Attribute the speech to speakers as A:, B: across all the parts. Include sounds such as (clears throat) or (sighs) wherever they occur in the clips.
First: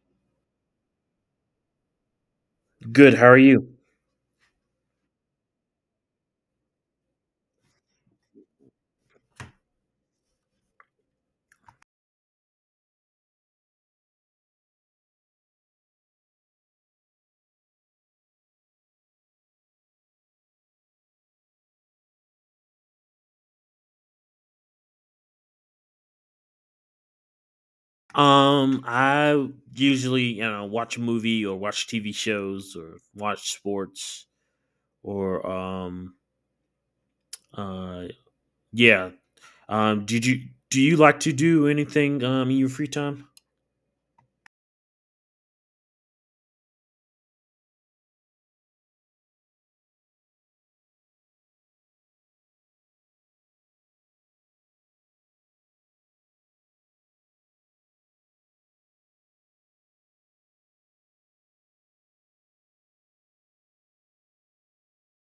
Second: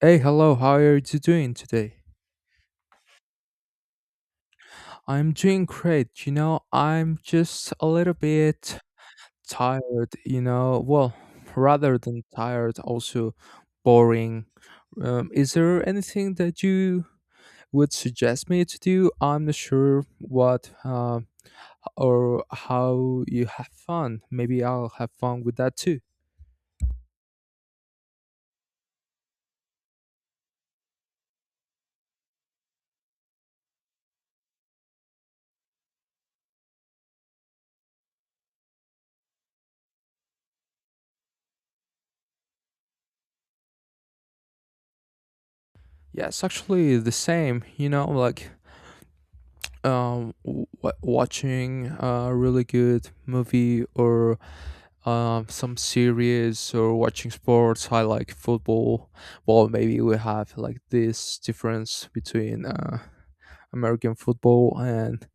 A: Hey, hello, how are you doing today?
B: Good. How are you?
A: I'm doing great. You know, I'm just a little bit tired, you know, well, rather than tired, also boring. Is there anything that you would suggest me to do? I'm not sure what or how you have fun. Maybe I'll have fun with that too.
B: I usually, watch a movie or watch TV shows or watch sports or uh yeah. Did you do you like to do anything in your free time?
A: Yeah, it's actually the same, you know, like um w- watching a really good movie, or some series, or watching sports. I like football. Well, maybe we have like this difference between American football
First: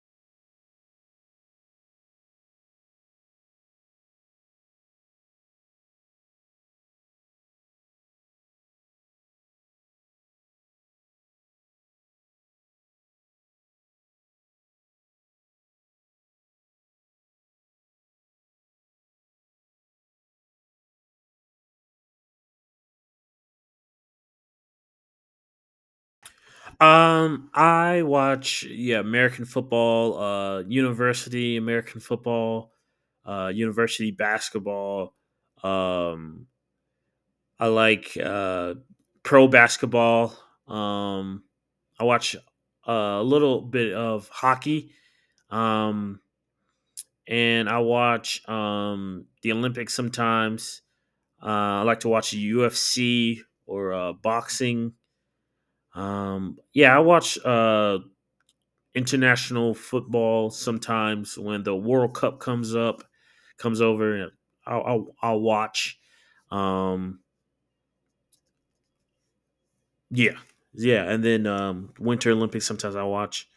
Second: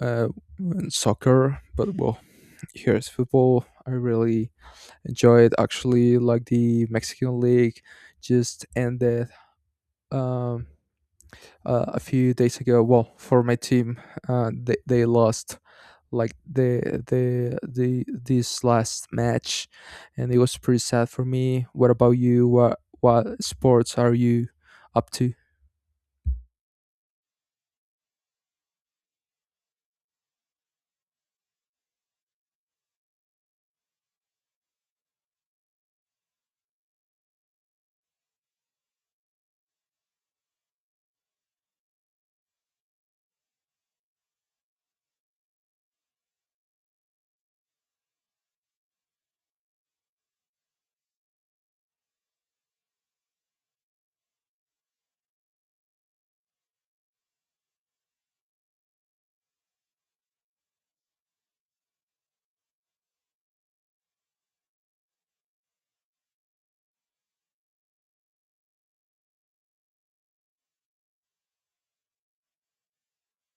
A: uh and soccer, but well, here's football. I really enjoy it. Actually, like the Mexican league just ended um a few days ago. Well, for my team, they lost like the the this last match, and it was pretty sad for me. What about you? What sports are you up to?
B: I watch, yeah, American football, university American football, university basketball. um I like pro basketball. Um, I watch a little bit of hockey, um, and I watch the Olympics sometimes. I like to watch UFC or boxing. Yeah, I watch international football sometimes when the World Cup comes over, and I'll watch. Um, Yeah, yeah, and then Winter Olympics. Sometimes I watch.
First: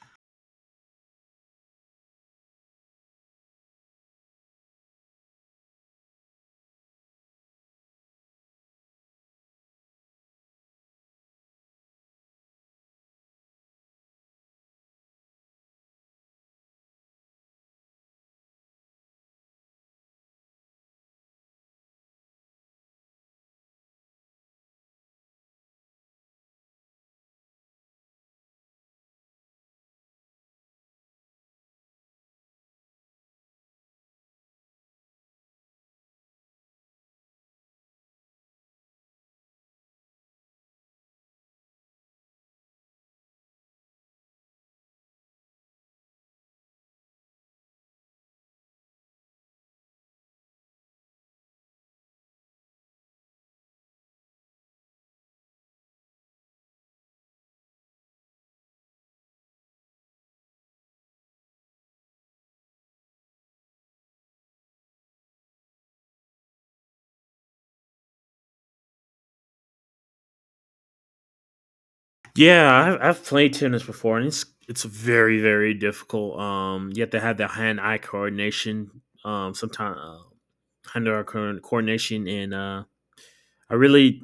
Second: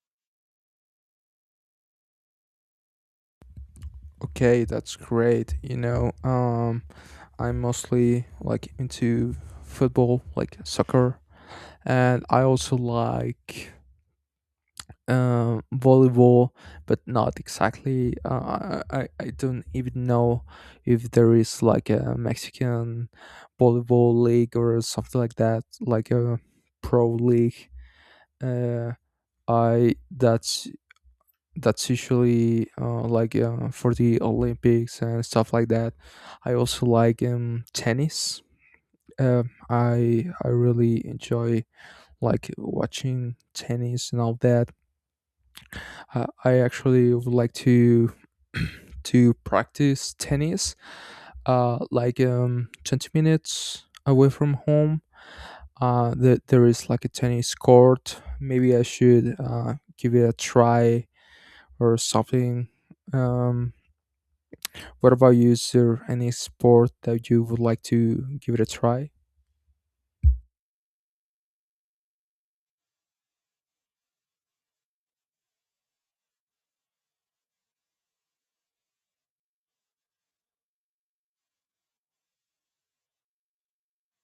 A: Okay, that's great. You know, I'm mostly like into football, like soccer, and I also like volleyball, but not exactly. I don't even know if there is like a Mexican volleyball league or something like that, like a pro league. Uh, I that's usually like for the Olympics and stuff like that. I also like tennis. I really enjoy like watching tennis and all that. I actually would like to (clears throat) to practice tennis, 20 minutes away from home. That there is like a tennis court. Maybe I should give it a try or something. Um, what about you? Is there any sport that you would like to give it a try?
B: Yeah, I've played tennis before, and it's very, very difficult. You have to have the hand eye coordination. Sometimes hand eye coordination, and I really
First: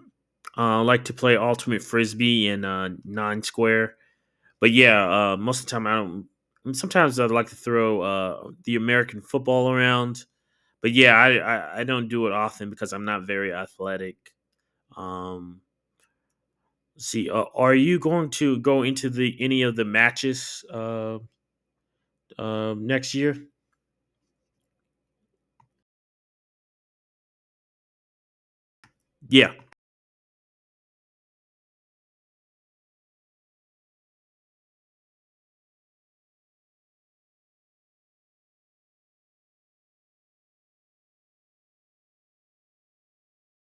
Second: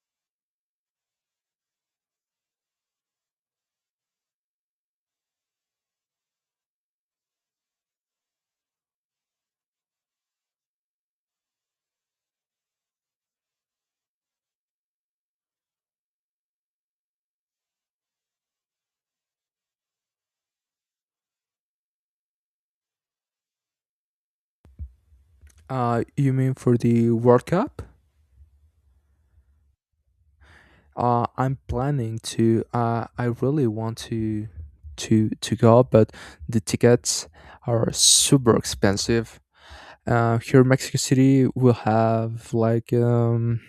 B: like to play ultimate frisbee and nine square. But yeah, most of the time I don't. I mean, sometimes I'd like to throw the American football around, but yeah, I don't do it often because I'm not very athletic. Um, See, are you going to go into the any of the matches next year?
A: You mean for the World Cup?
B: Yeah.
A: I'm planning to. I really want to to go, but the tickets are super expensive. Here in Mexico City, we'll have like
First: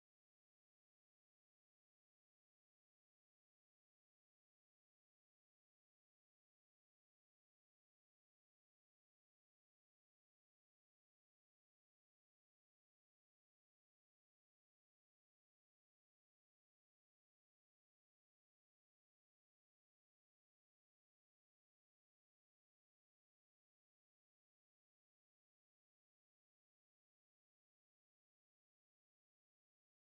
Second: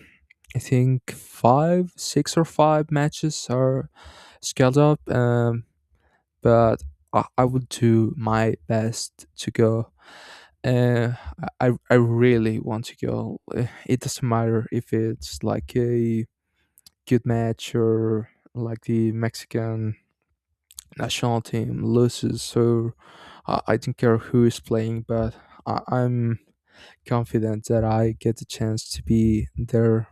A: I think five, six, or five matches are scaled up. But I would do my best to go. Uh, I really want to go. It doesn't matter if it's like a good match or like the Mexican national team loses. So I don't care who is playing, but I'm confident that I get the chance to be there.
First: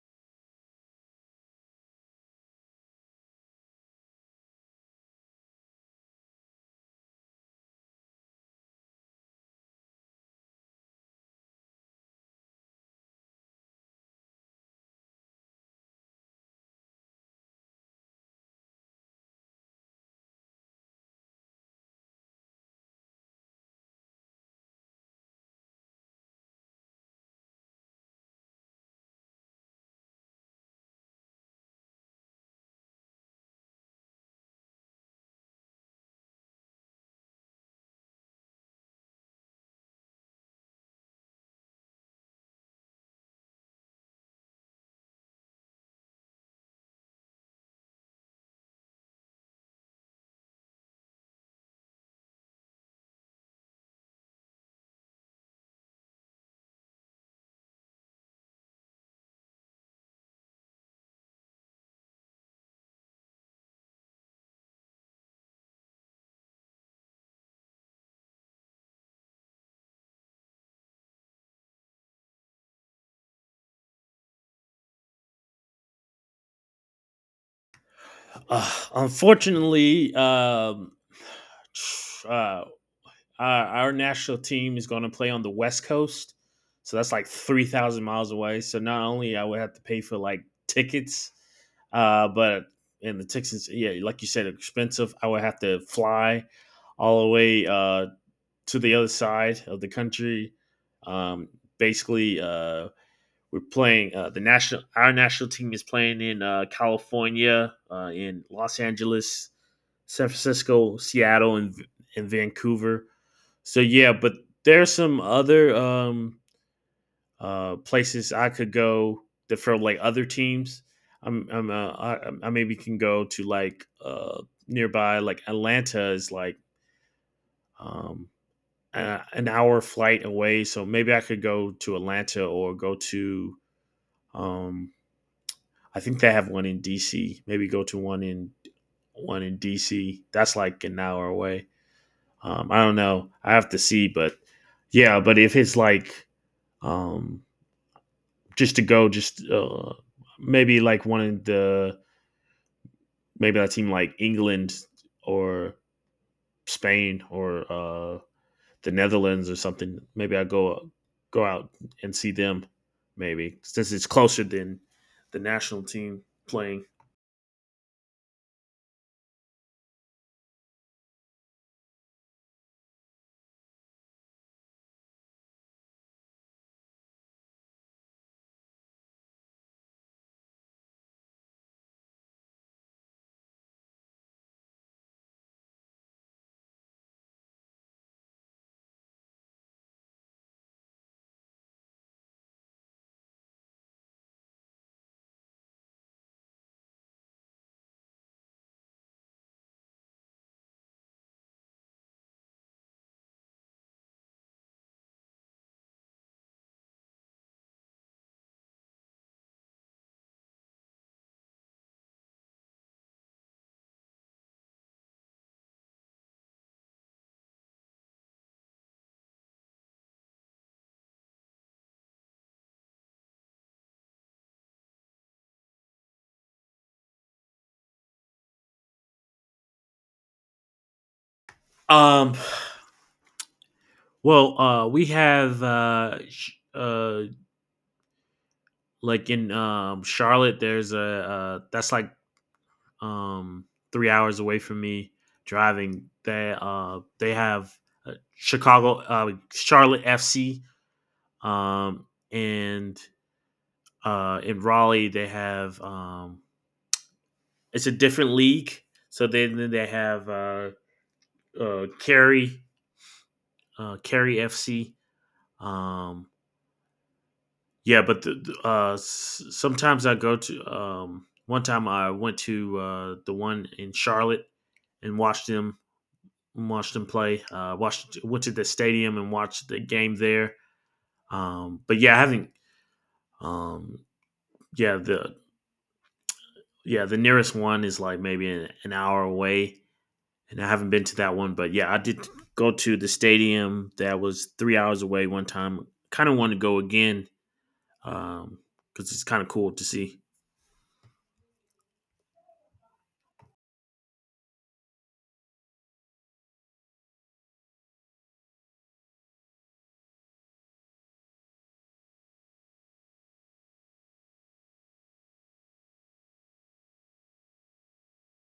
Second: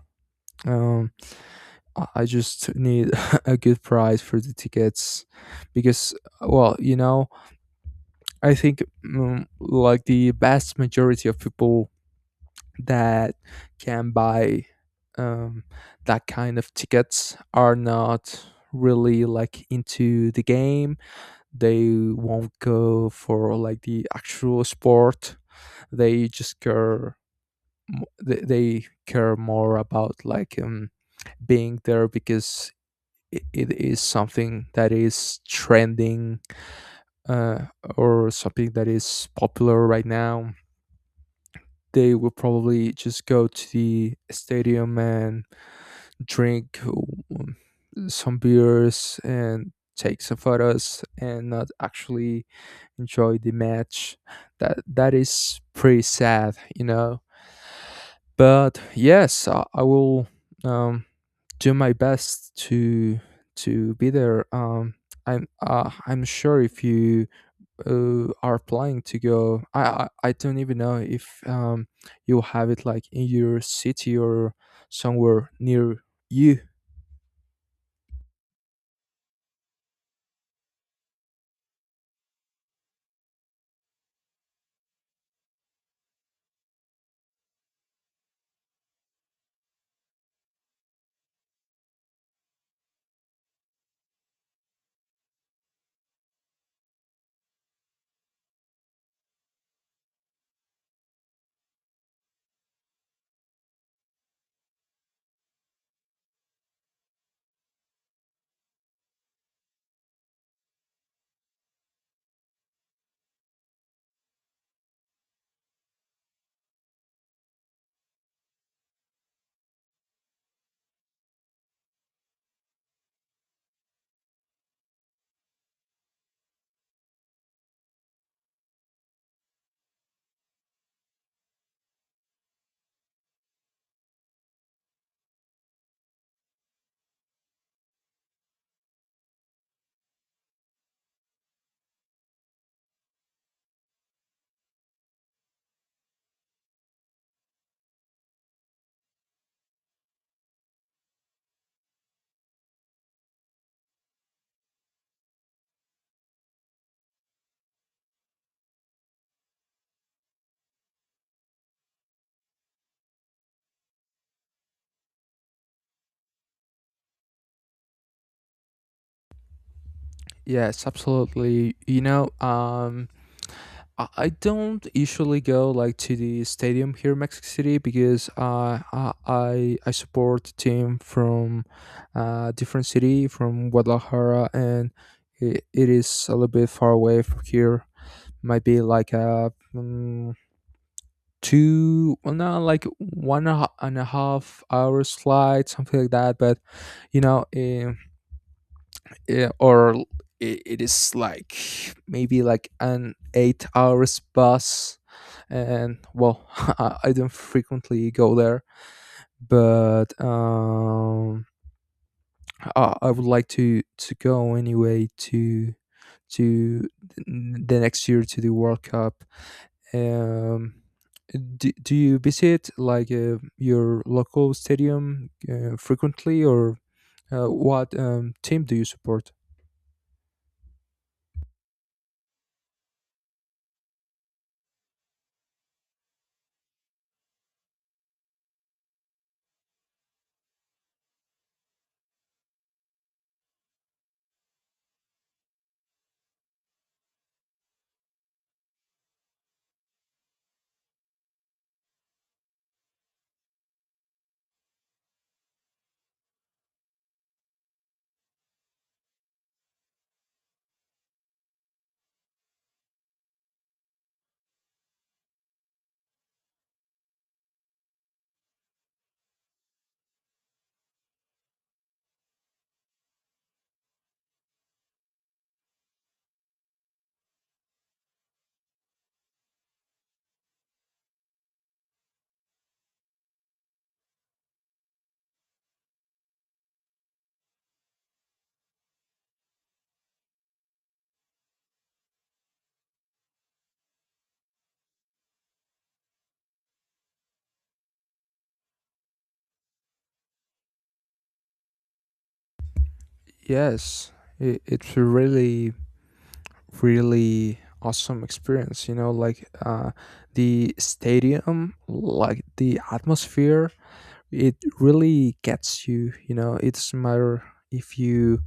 A: Um, I just need (laughs) a good price for the tickets, because, well, you know, I think like the vast majority of people that can buy um, that kind of tickets are not really like into the game. They won't go for like the actual sport. They just care they care more about like being there, because it is something that is trending, uh, or something that is popular right now. They will probably just go to the stadium and drink some beers and take some photos and not actually enjoy the match. That is pretty sad, you know. But yes, I will um, do my best to be there. I'm sure if you are planning to go. I don't even know if you have it like in your city or somewhere near you.
B: Unfortunately, (sighs) uh, our national team is going to play on the West Coast, so that's like 3,000 miles away. So not only I would have to pay for like tickets, but and the tickets, yeah, like you said, expensive. I would have to fly all the way to the other side of the country. Um, Basically, we're playing the national. Our national team is playing in California, in Los Angeles, San Francisco, Seattle, and Vancouver. So yeah, but there's some other places I could go that for like other teams. I'm, I'm uh, I, I maybe can go to like nearby. Like Atlanta is like um, an hour flight away, so maybe I could go to Atlanta or go to um I think they have one in DC. Maybe go to one in DC. That's like an hour away. I don't know. I have to see, but yeah, but if it's like um just to go, just maybe like one of the maybe that team, like England or Spain or the Netherlands or something. Maybe I go out and see them. Maybe since it's closer than the national team playing.
A: Yes, absolutely. You know, I don't usually go like to the stadium here in Mexico City, because I support the team from different city from Guadalajara, and it is a little bit far away from here. Might be like a two, well no, like one and a half hour slide, something like that. But you know, eh, yeah, or I it is like maybe like an 8 hours bus. And well, (laughs) I don't frequently go there. But I would like to go anyway to to th- the next year to the World Cup. Um do, do you visit like your local stadium frequently, or what team do you support?
B: Um. Well, we have uh, like in Charlotte. There's a That's like um 3 hours away from me driving. They have Chicago Charlotte FC, um and in Raleigh they have it's a different league. So then they have uh, Kerry, Kerry FC. Um, yeah, but uh, sometimes I go to. One time I went to the one in Charlotte and watched them play. Watched Went to the stadium and watched the game there. But yeah, I haven't. Um, yeah, the yeah the nearest one is like maybe an hour away. And I haven't been to that one, but yeah, I did go to the stadium that was 3 hours away one time. Kind of want to go again because it's kind of cool to see.
A: Yes, it, it's a really, really awesome experience. You know, like the stadium, like the atmosphere, it really gets you. You know, it doesn't matter if you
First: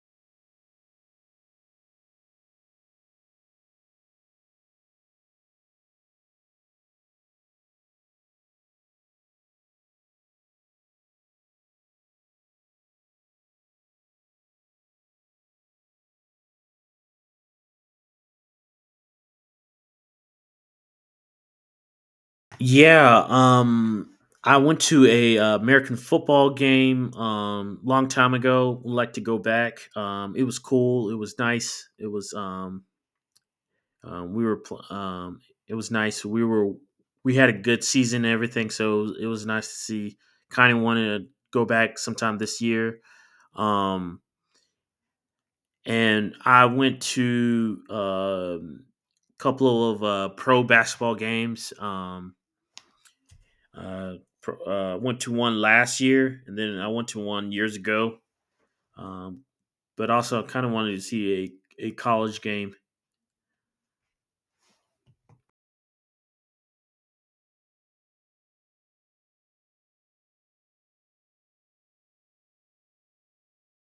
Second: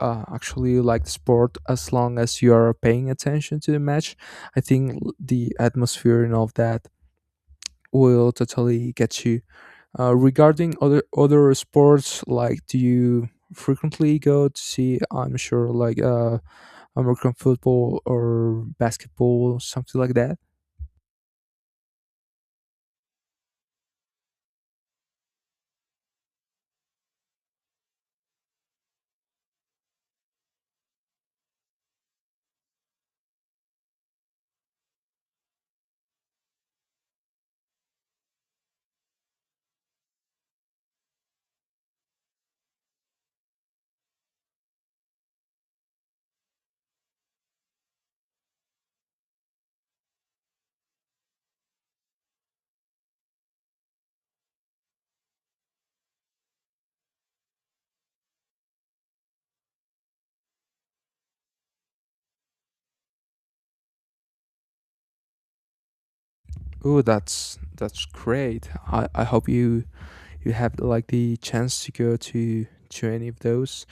A: actually like the sport, as long as you are paying attention to the match. I think the atmosphere and all of that will totally get you. Regarding other sports, like do you frequently go to see? I'm sure like American football or basketball, something like that.
B: Yeah, I went to a American football game long time ago. Would like to go back. It was cool. It was nice. Um, we were pl- um, it was nice. We had a good season and everything, so it was nice to see. Kind of wanted to go back sometime this year. Um, and I went to a couple of pro basketball games. Uh, Went to one last year, and then I went to one years ago. Um, but also, I kind of wanted to see a college game.
A: Oh, that's great. I hope you you have like the chance to go to any of those.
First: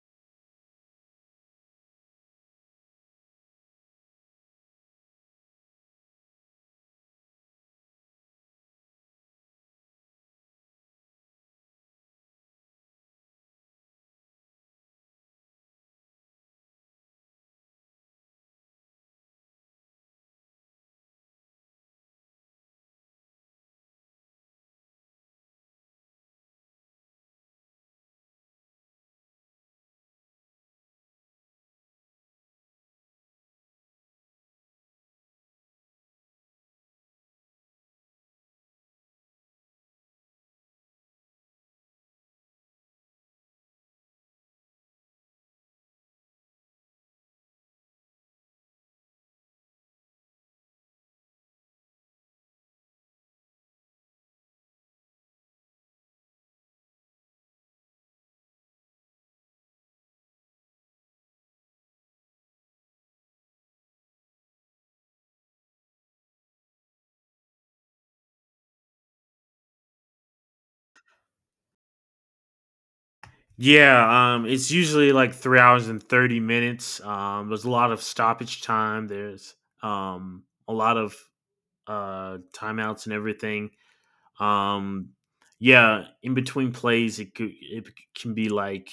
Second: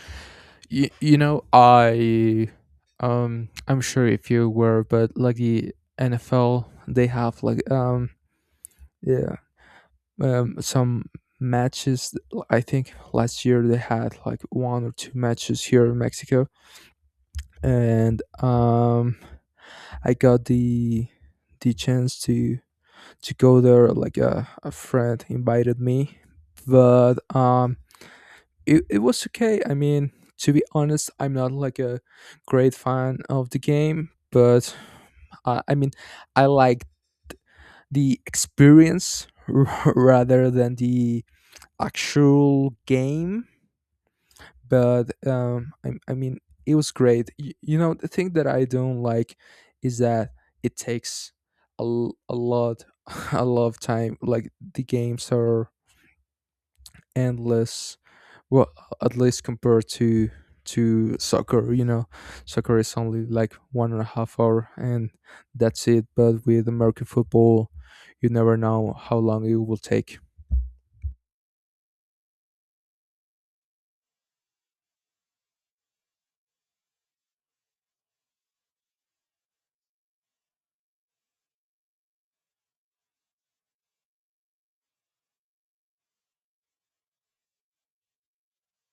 A: You know, I'm sure if you were, but like the NFL, they have like yeah some matches. I think last year they had like one or two matches here in Mexico, and I got the chance to go there. Like a friend invited me, but it it was okay. I mean, to be honest, I'm not like a great fan of the game, but I mean, I like the experience (laughs) rather than the actual game. But I mean, it was great. You know, the thing that I don't like is that it takes a lot, (laughs) a lot of time. Like the games are endless. Well, at least compared to soccer, you know, soccer is only like 1.5 hour, and that's it. But with American football, you never know how long it will take.
B: Yeah, it's usually like 3 hours and 30 minutes. There's a lot of stoppage time. There's a lot of timeouts and everything. Um, yeah, in between plays, it can be like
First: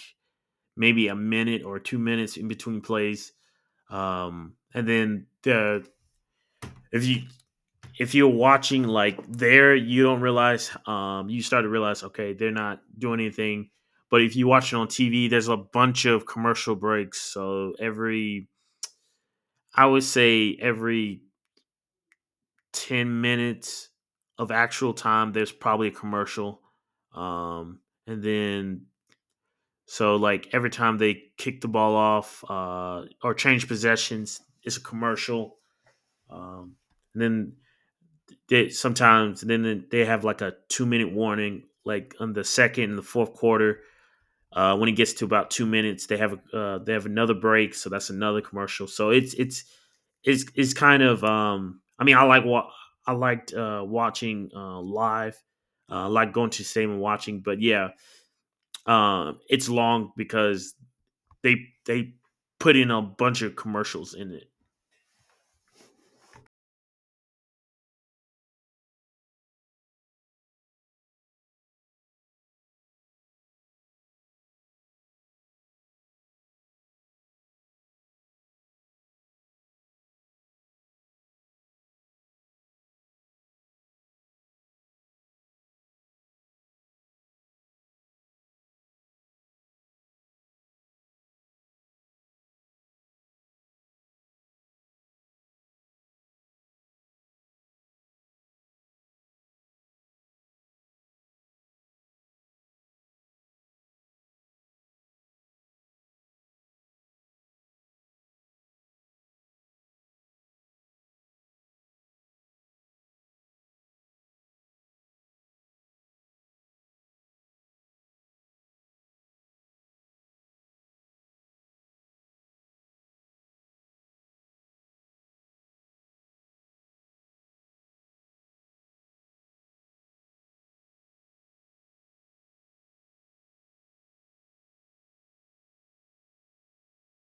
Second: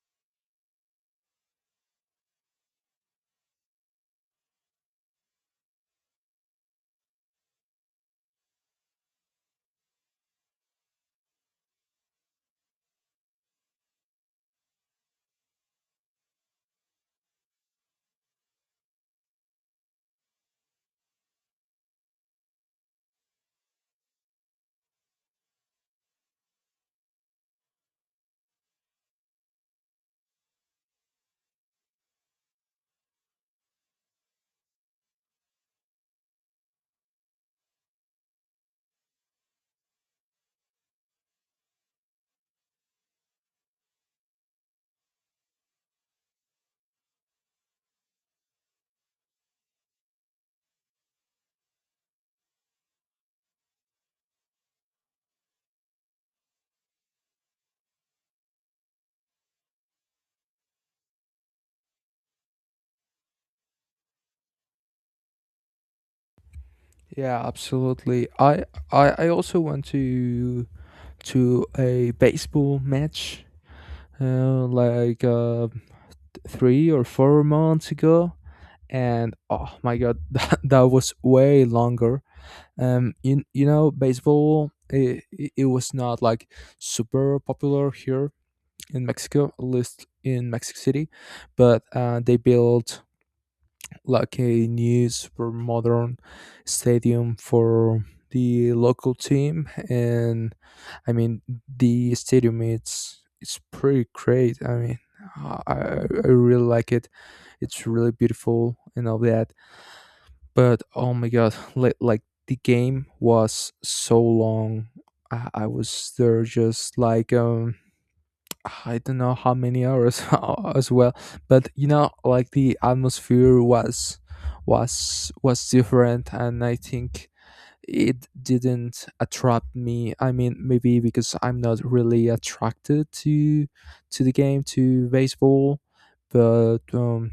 B: maybe a minute or 2 minutes in between plays. And then the if you if you're watching like there, you don't realize. You start to realize, okay, they're not doing anything. But if you watch it on TV, there's a bunch of commercial breaks. So I would say every 10 minutes of actual time, there's probably a commercial. Um, and then, so like every time they kick the ball off or change possessions, it's a commercial. Um, and then they sometimes then they have like a 2 minute warning, like on the second and the fourth quarter. When it gets to about 2 minutes, they have another break, so that's another commercial. So it's kind of I mean I liked watching live, like going to the stadium and watching. But yeah, it's long because they they put in a bunch of commercials in it.
A: Yeah, absolutely. I also want to a baseball match uh, like uh, 3 or 4 months ago, and oh my god, (laughs) that, that was way longer. You, you know, baseball it was not like super popular here in Mexico, at least in Mexico City, but they built like a new super modern stadium for the local team. And I mean, the stadium, it's pretty great. I mean, i i I really like it. It's really beautiful and all that. But oh my god, like the game was so long. I was there just like I don't know how many hours, (laughs) as well. But you know, like the atmosphere was was different, and I think it didn't attract me. I mean, maybe because I'm not really attracted to the game, to baseball. But um,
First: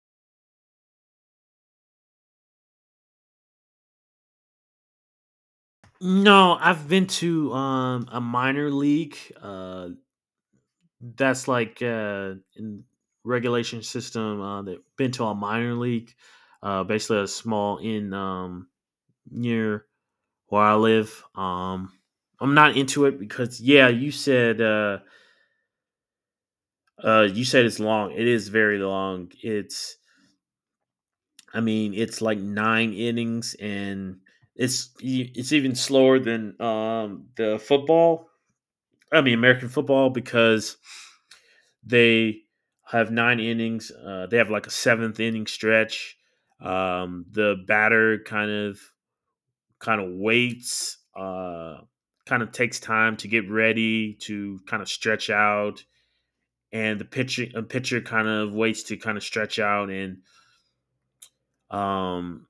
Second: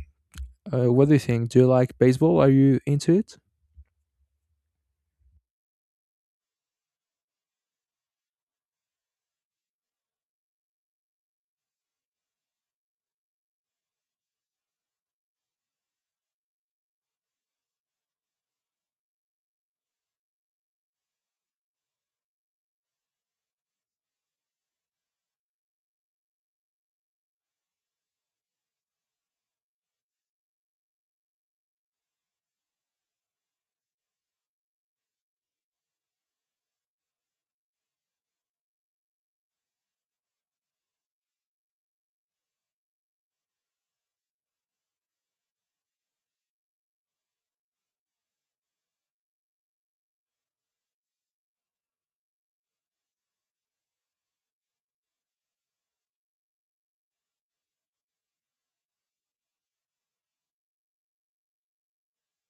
A: uh, what do you think? Do you like baseball? Are you into it?
B: No, I've been to a minor league. That's like in regulation system, that been to a minor league, basically a small in near where I live. I'm not into it because yeah, you said it's long. It is very long. It's I mean, it's like nine innings, and it's even slower than the football. I mean American football because they have nine innings. They have like a seventh inning stretch. The batter kind of waits, kind of takes time to get ready, to kind of stretch out, and the pitcher a pitcher kind of waits to kind of stretch out. And um,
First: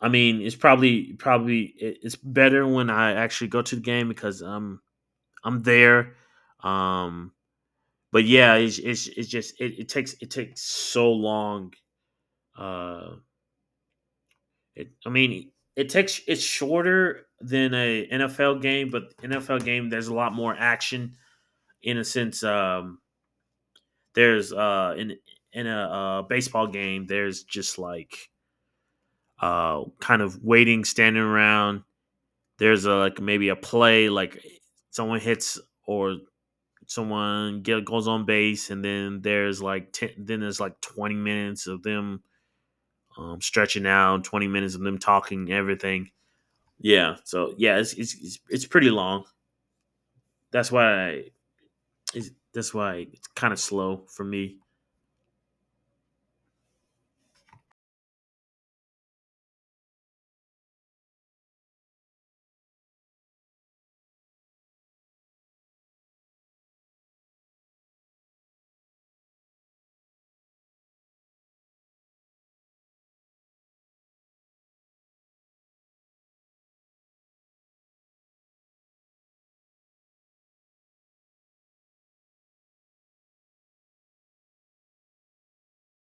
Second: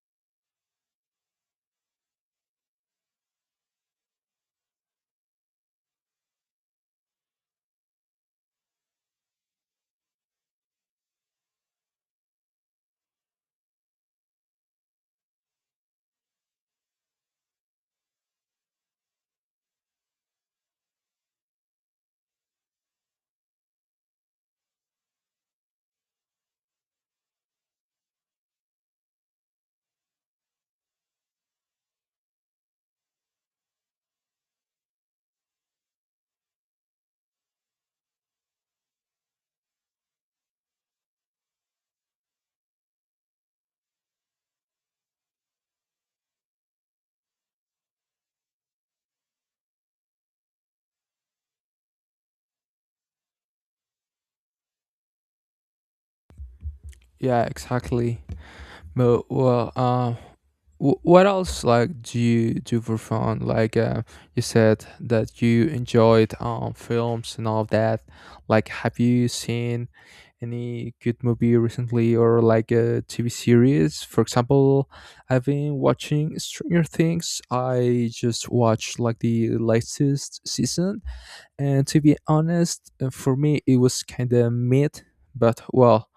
B: I mean, it's probably it's better when I actually go to the game because I'm there. Um, but yeah, it's just it takes so long. Uh, I mean, it's shorter than a NFL game, but NFL game there's a lot more action in a sense. There's in a baseball game there's just like kind of waiting, standing around. There's like maybe a play, like someone hits or goes on base, and then then there's like 20 minutes of them stretching out, 20 minutes of them talking everything. Yeah. So yeah, it's pretty long. That's why I, that's why it's kind of slow for me.
A: Yeah, exactly. But well, what else like do you do for fun? Like you said that you enjoyed films and all of that. Like, have you seen any good movie recently, or like a TV series? For example, I've been watching Stranger Things. I just watched like the latest season, and to be honest, for me it was kind of mid. But well,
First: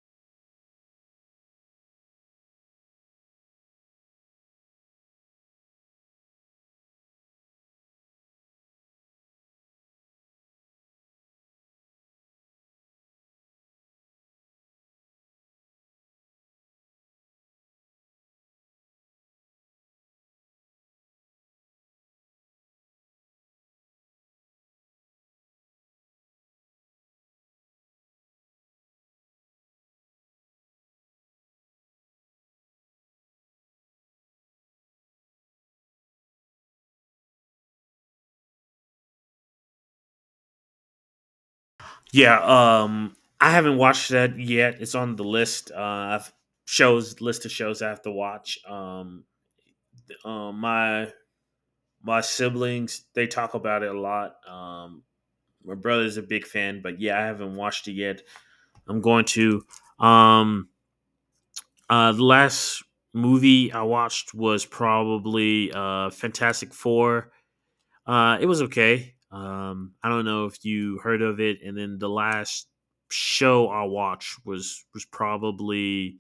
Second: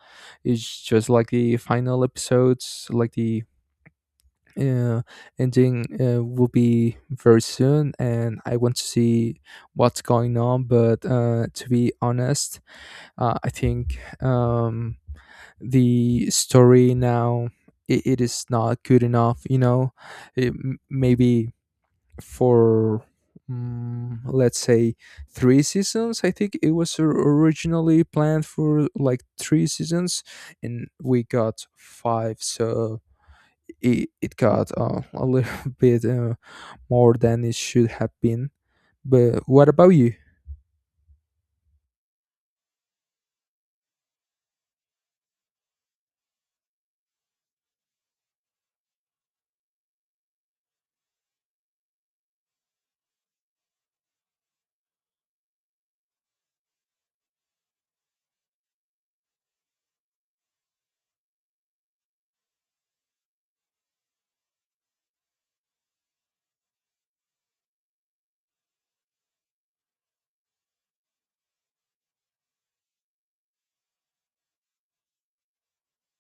A: it's just like the final episodes, like the uh, ending will be very soon, and I want to see what's going on. But to be honest, I think the story now, it is not good enough, you know. Maybe for let's say three seasons. I think it was originally planned for like three seasons, and we got five. So it got a little (laughs) bit more than it should have been. But what about you?
B: Yeah. I haven't watched that yet. It's on the list. I've Shows, list of shows I have to watch. Uh, my my siblings they talk about it a lot. My brother's a big fan, but yeah, I haven't watched it yet. I'm going to. Um, the last movie I watched was probably Fantastic Four. It was okay. I don't know if you heard of it, and then the last show I watched was probably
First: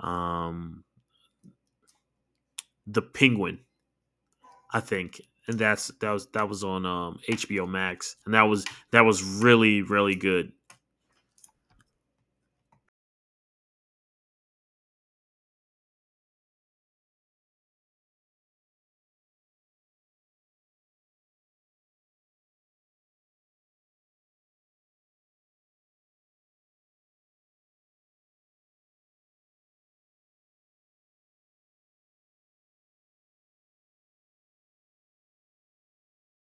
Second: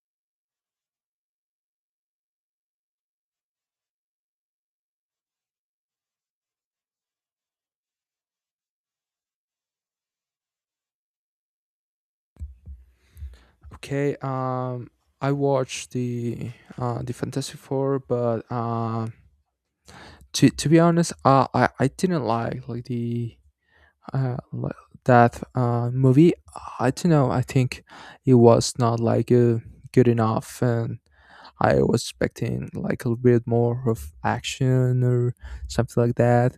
B: um, the Penguin, I think, and that was on HBO Max, and that was really, really good.
A: Okay, I watched the Fantastic Four, but to be honest, I didn't like the uh li- that movie. I don't know. I think it was not like good enough, and I was expecting like a little bit more of action or something like that,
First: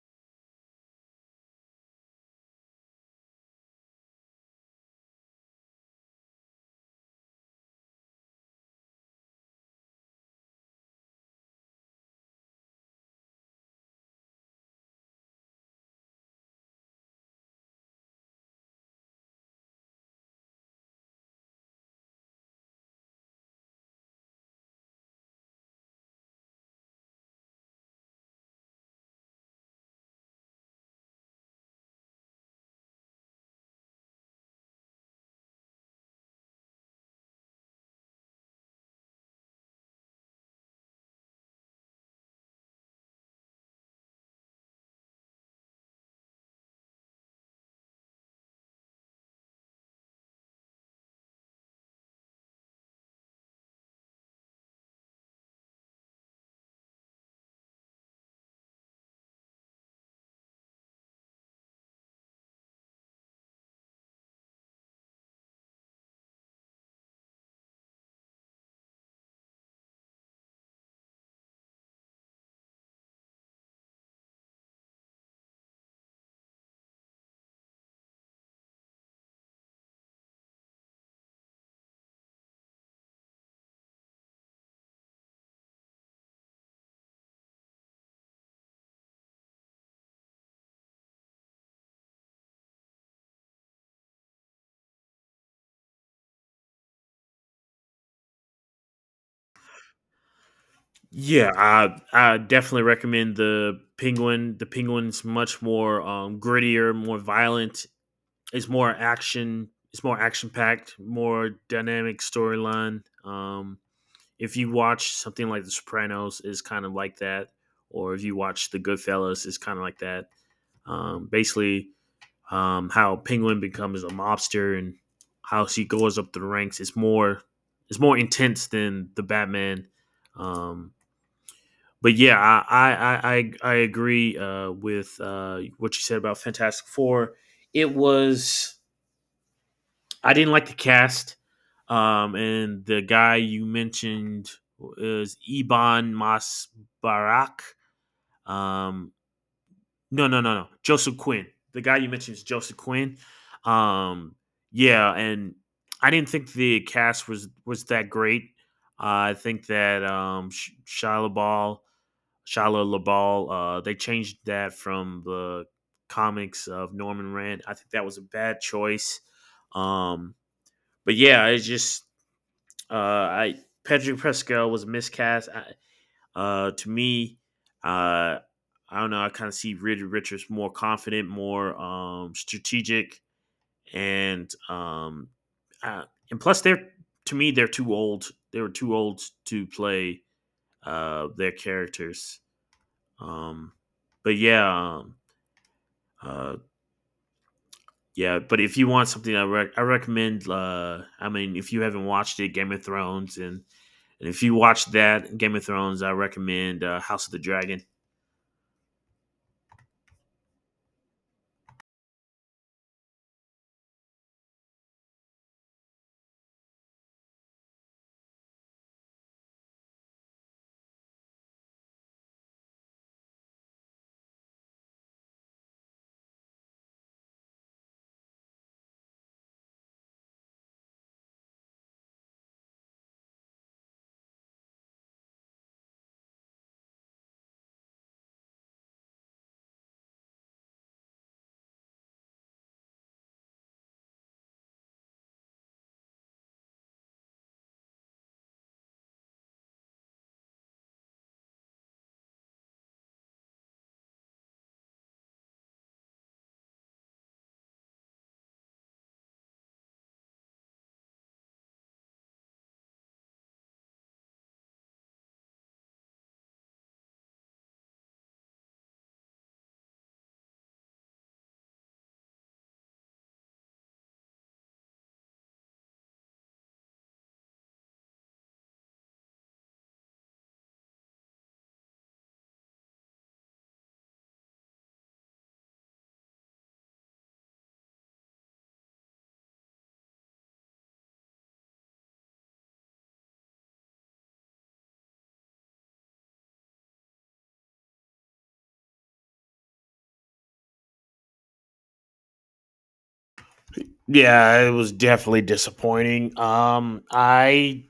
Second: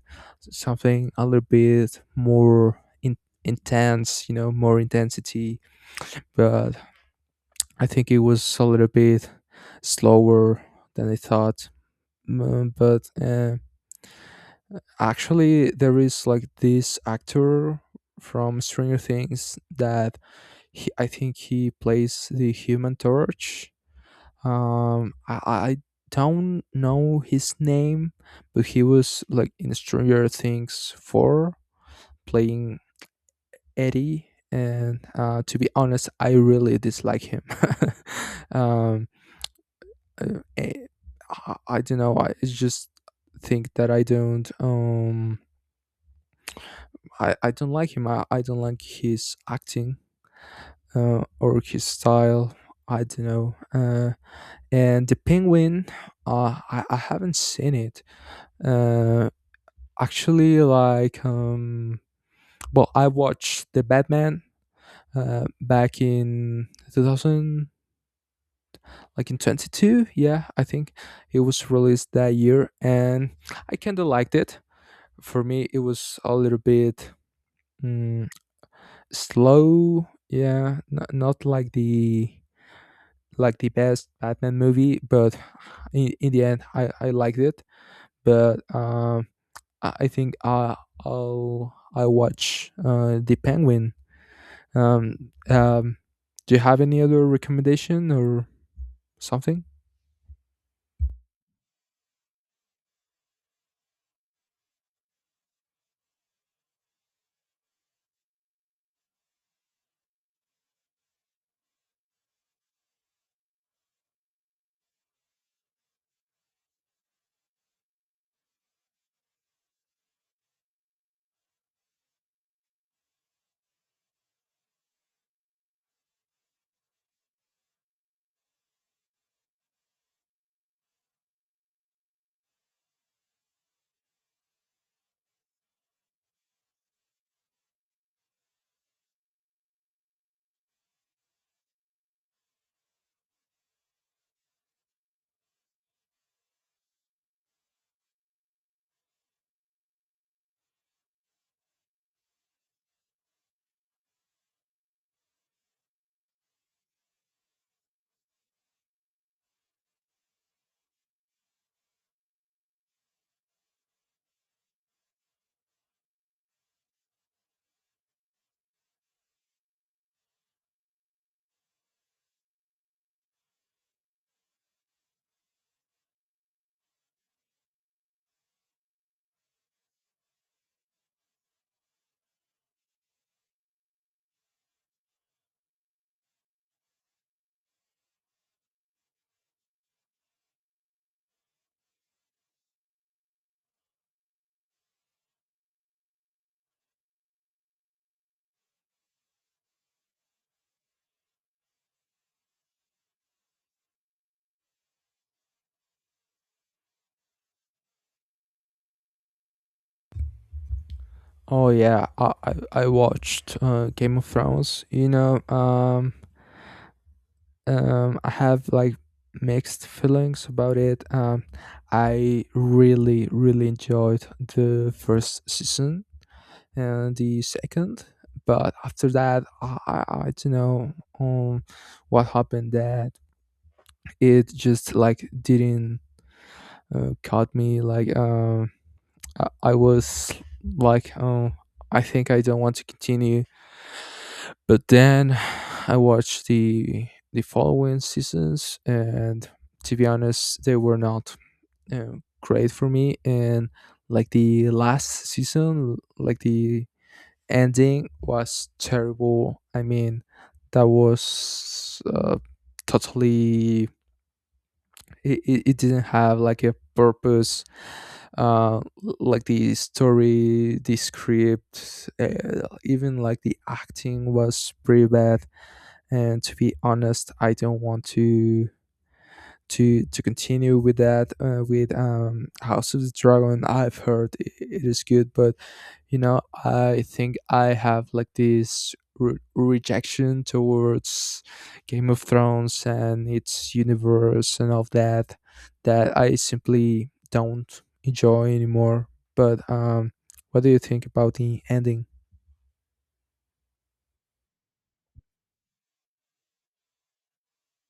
A: something a little bit more intense, you know, more intensity. But I think it was a little bit slower than I thought. But actually, there is like this actor from Stranger Things, that he, I think he plays the Human Torch. I don't know his name, but he was like in Stranger Things 4 playing Eddie. And to be honest, I really dislike him. (laughs) um, uh, eh, I don't know. I just think that I don't. I don't like him. I don't like his acting or his style. I don't know. And the Penguin, I haven't seen it. Uh, actually, like, um, well, I watched the Batman back in 2000, like in 22. Yeah, I think it was released that year, and I kind of liked it. For me, it was a little bit mm, slow. Yeah, not like the like the best Batman movie, but in the end, I liked it. But I I think I, I'll I watch the Penguin. Um, um, do you have any other recommendation or something?
B: Yeah, I definitely recommend the Penguin. The Penguin's much more grittier, more violent. It's more action. It's more action packed, more dynamic storyline. If you watch something like The Sopranos, is kind of like that, or if you watch The Goodfellas, is kind of like that. Basically, how Penguin becomes a mobster and how she goes up the ranks is more it's more intense than the Batman. Um, but yeah, I agree with what you said about Fantastic Four. It was I didn't like the cast. And the guy you mentioned is Iban Masbarak. Um, no, no, no, no. Joseph Quinn. The guy you mentioned is Joseph Quinn. Um, yeah, and I didn't think the cast was that great. I think that Shia LaBeouf, Shia LaBeouf, they changed that from the comics of Norman Rand. I think that was a bad choice. Um, but yeah, it's just I Patrick Pascal was a miscast. To me, uh, I don't know. I kind of see Reed Richards more confident, more strategic, and uh, plus they're to me they're too old. They were too old to play their characters. Um, but yeah, uh, yeah. But if you want something, I recommend. I mean, if you haven't watched it, Game of Thrones. And if you watch that Game of Thrones, I recommend House of the Dragon.
A: Oh yeah, I watched Game of Thrones. You know, I have like mixed feelings about it. I really really enjoyed the first season and the second, but after that, I don't know um, what happened. That it just like didn't caught me like I was like, oh, I think I don't want to continue, but then (sighs) I watched the following seasons, and to be honest they were not uh, great for me. And like the last season, like the ending was terrible. I mean, that was totally, it didn't have like a purpose, uh like the story, the script, even like the acting was pretty bad. And to be honest, I don't want to to continue with that, with House of the Dragon. I've heard I it is good, but you know, I think I have like this rejection towards Game of Thrones and its universe and all that, that I simply don't enjoy anymore. But what do you think about the ending?
B: Yeah, it was definitely disappointing. I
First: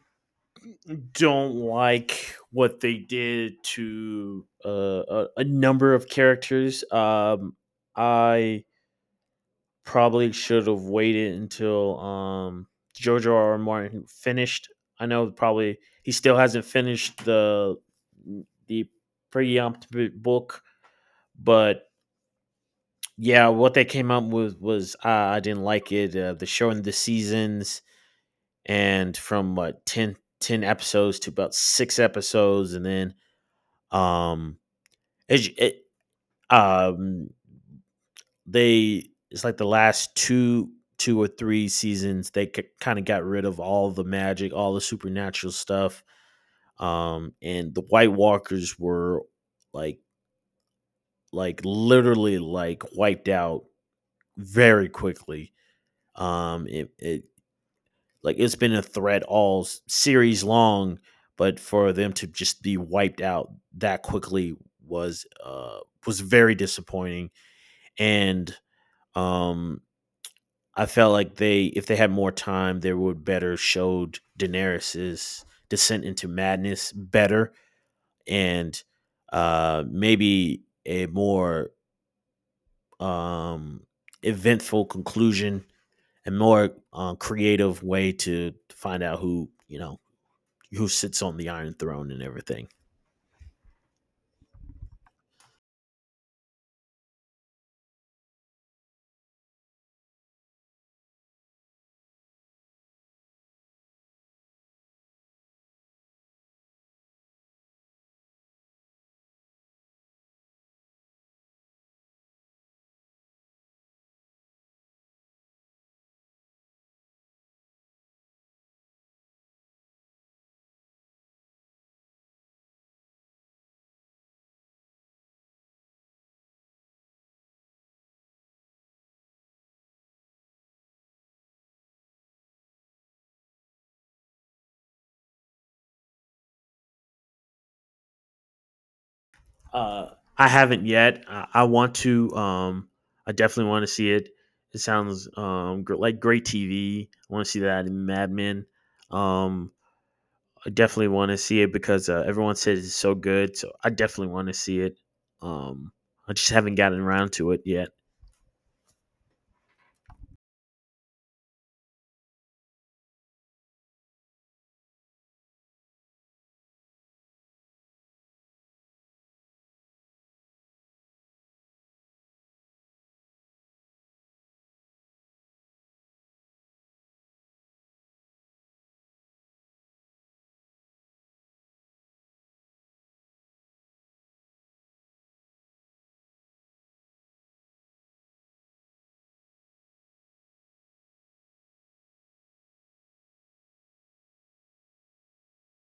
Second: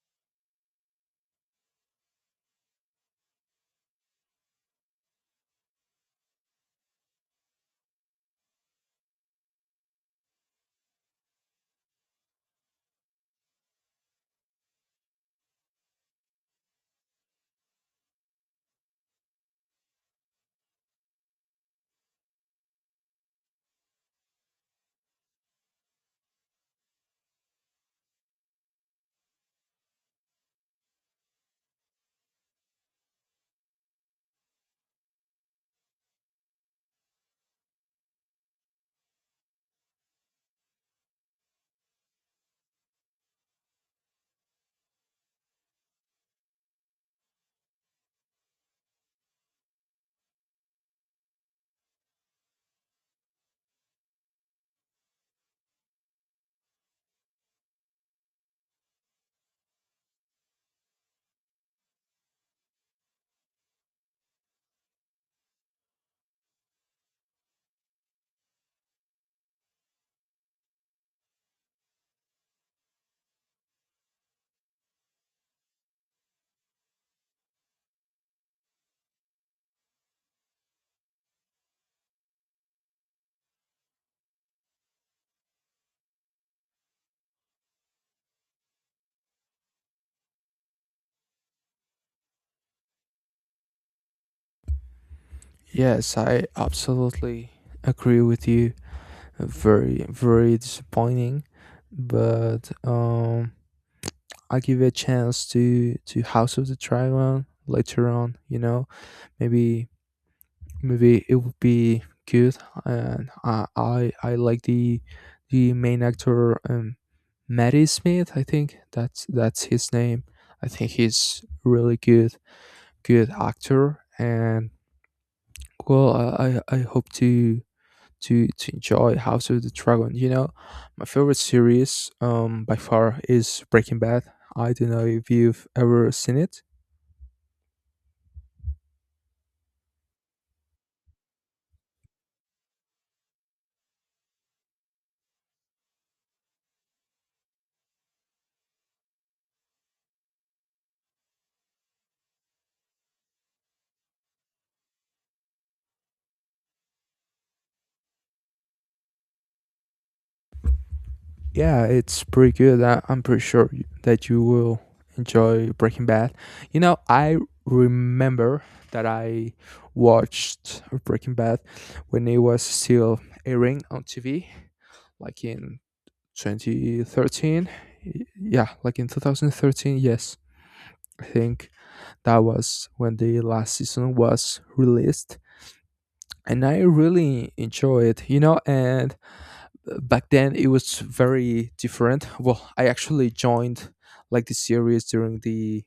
B: don't like what they did to a number of characters. I probably should have waited until George R. R. Martin finished. I know probably he still hasn't finished the preemptive book, but yeah, what they came up with was I didn't like it. The show in the seasons, and from what 10 episodes to about 6 episodes, and then um, it, it um it's like the last two or three seasons they kind of got rid of all the magic, all the supernatural stuff. And the White Walkers were like like literally like wiped out very quickly. It, it Like, it's been a threat all series long, but for them to just be wiped out that quickly was uh was very disappointing. And um I felt like, they if they had more time, they would better showed Daenerys's descent into madness better, and maybe a more um eventful conclusion, and more creative way to find out who, who sits on the Iron Throne and everything.
A: Yes, I absolutely agree with you. Very very disappointing, but I give a chance to House of the Dragon later on, you know. Maybe maybe it would be good. And I like the main actor, Maddie Smith, I think that's his name. I think he's really good, good actor. And well, I hope to to enjoy House of the Dragon. You know, my favorite series by far is Breaking Bad. I don't know if you've ever seen it.
B: Uh, I haven't yet. I want to. I definitely want to see it. It sounds like great TV. I want to see that in Mad Men. Um, I definitely want to see it because everyone says it's so good. So I definitely want to see it. Um, I just haven't gotten around to it yet.
A: Yeah, it's pretty good. I'm pretty sure that you will enjoy Breaking Bad. You know, I remember that I watched Breaking Bad when it was still airing on TV, like in 2013. Yeah, like in 2013. Yes, I think that was when the last season was released, and I really enjoy it. You know, and back then it was very different. Well, I actually joined like the series during the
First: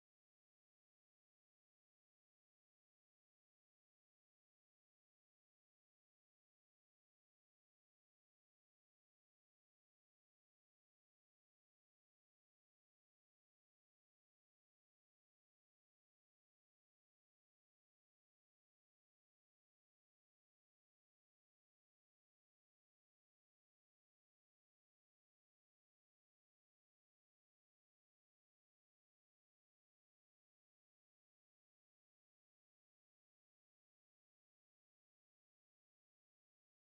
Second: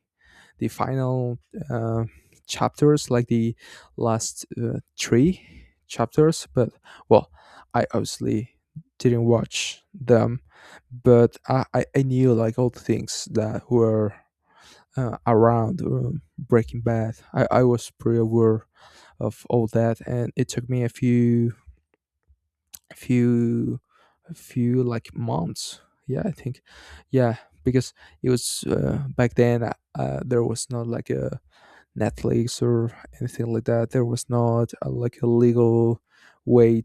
A: final uh, chapters, like the last three chapters. But well, I obviously didn't watch them, but I knew like all the things that were around Breaking Bad. I was pretty aware of all that, and it took me a few, a few, a few like months. Yeah, I think, yeah, because it was back then. There was not like a Netflix or anything like that. There was not a, like a legal way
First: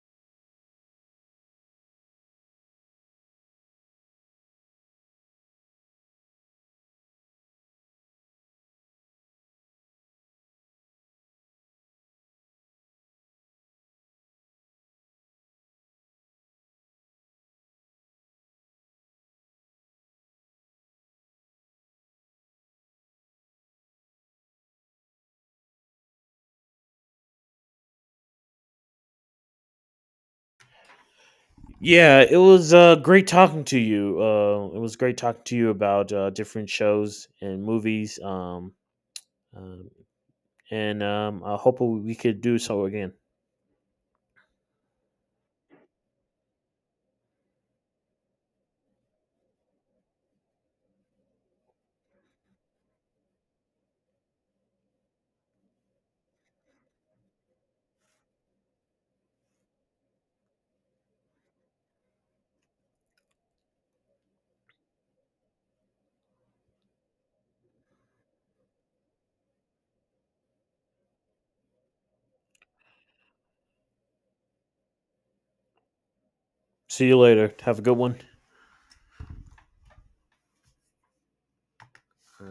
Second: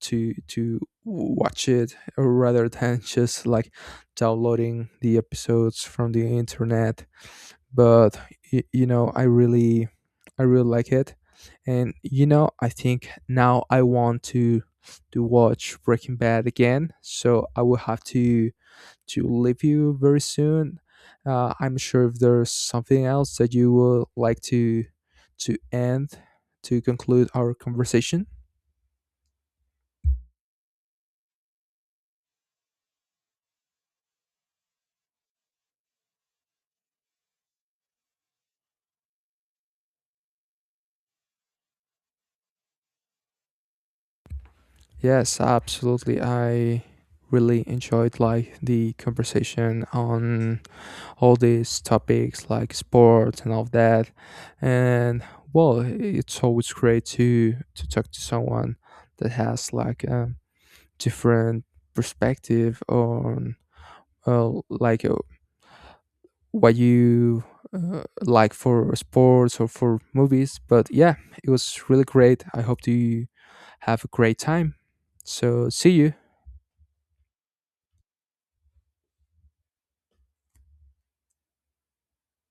A: to watch it rather than (laughs) just like downloading the episodes from the internet. But you know, I really I really like it. And you know, I think now I want to watch Breaking Bad again, so I will have to leave you very soon. I'm sure if there's something else that you would like to end, to conclude our conversation.
B: Yeah, it was great talking to you. It was great talking to you about different shows and movies. Uh, and I hope we could do so again.
A: Yes, absolutely, I really enjoyed like the conversation on all these topics like sports and all that. And well, it's always great to talk to someone that has like a different perspective on, uh, like uh, what you, like for sports or for movies. But yeah, it was really great. I hope you have a great time. So see you.
B: See you later. Have a good one.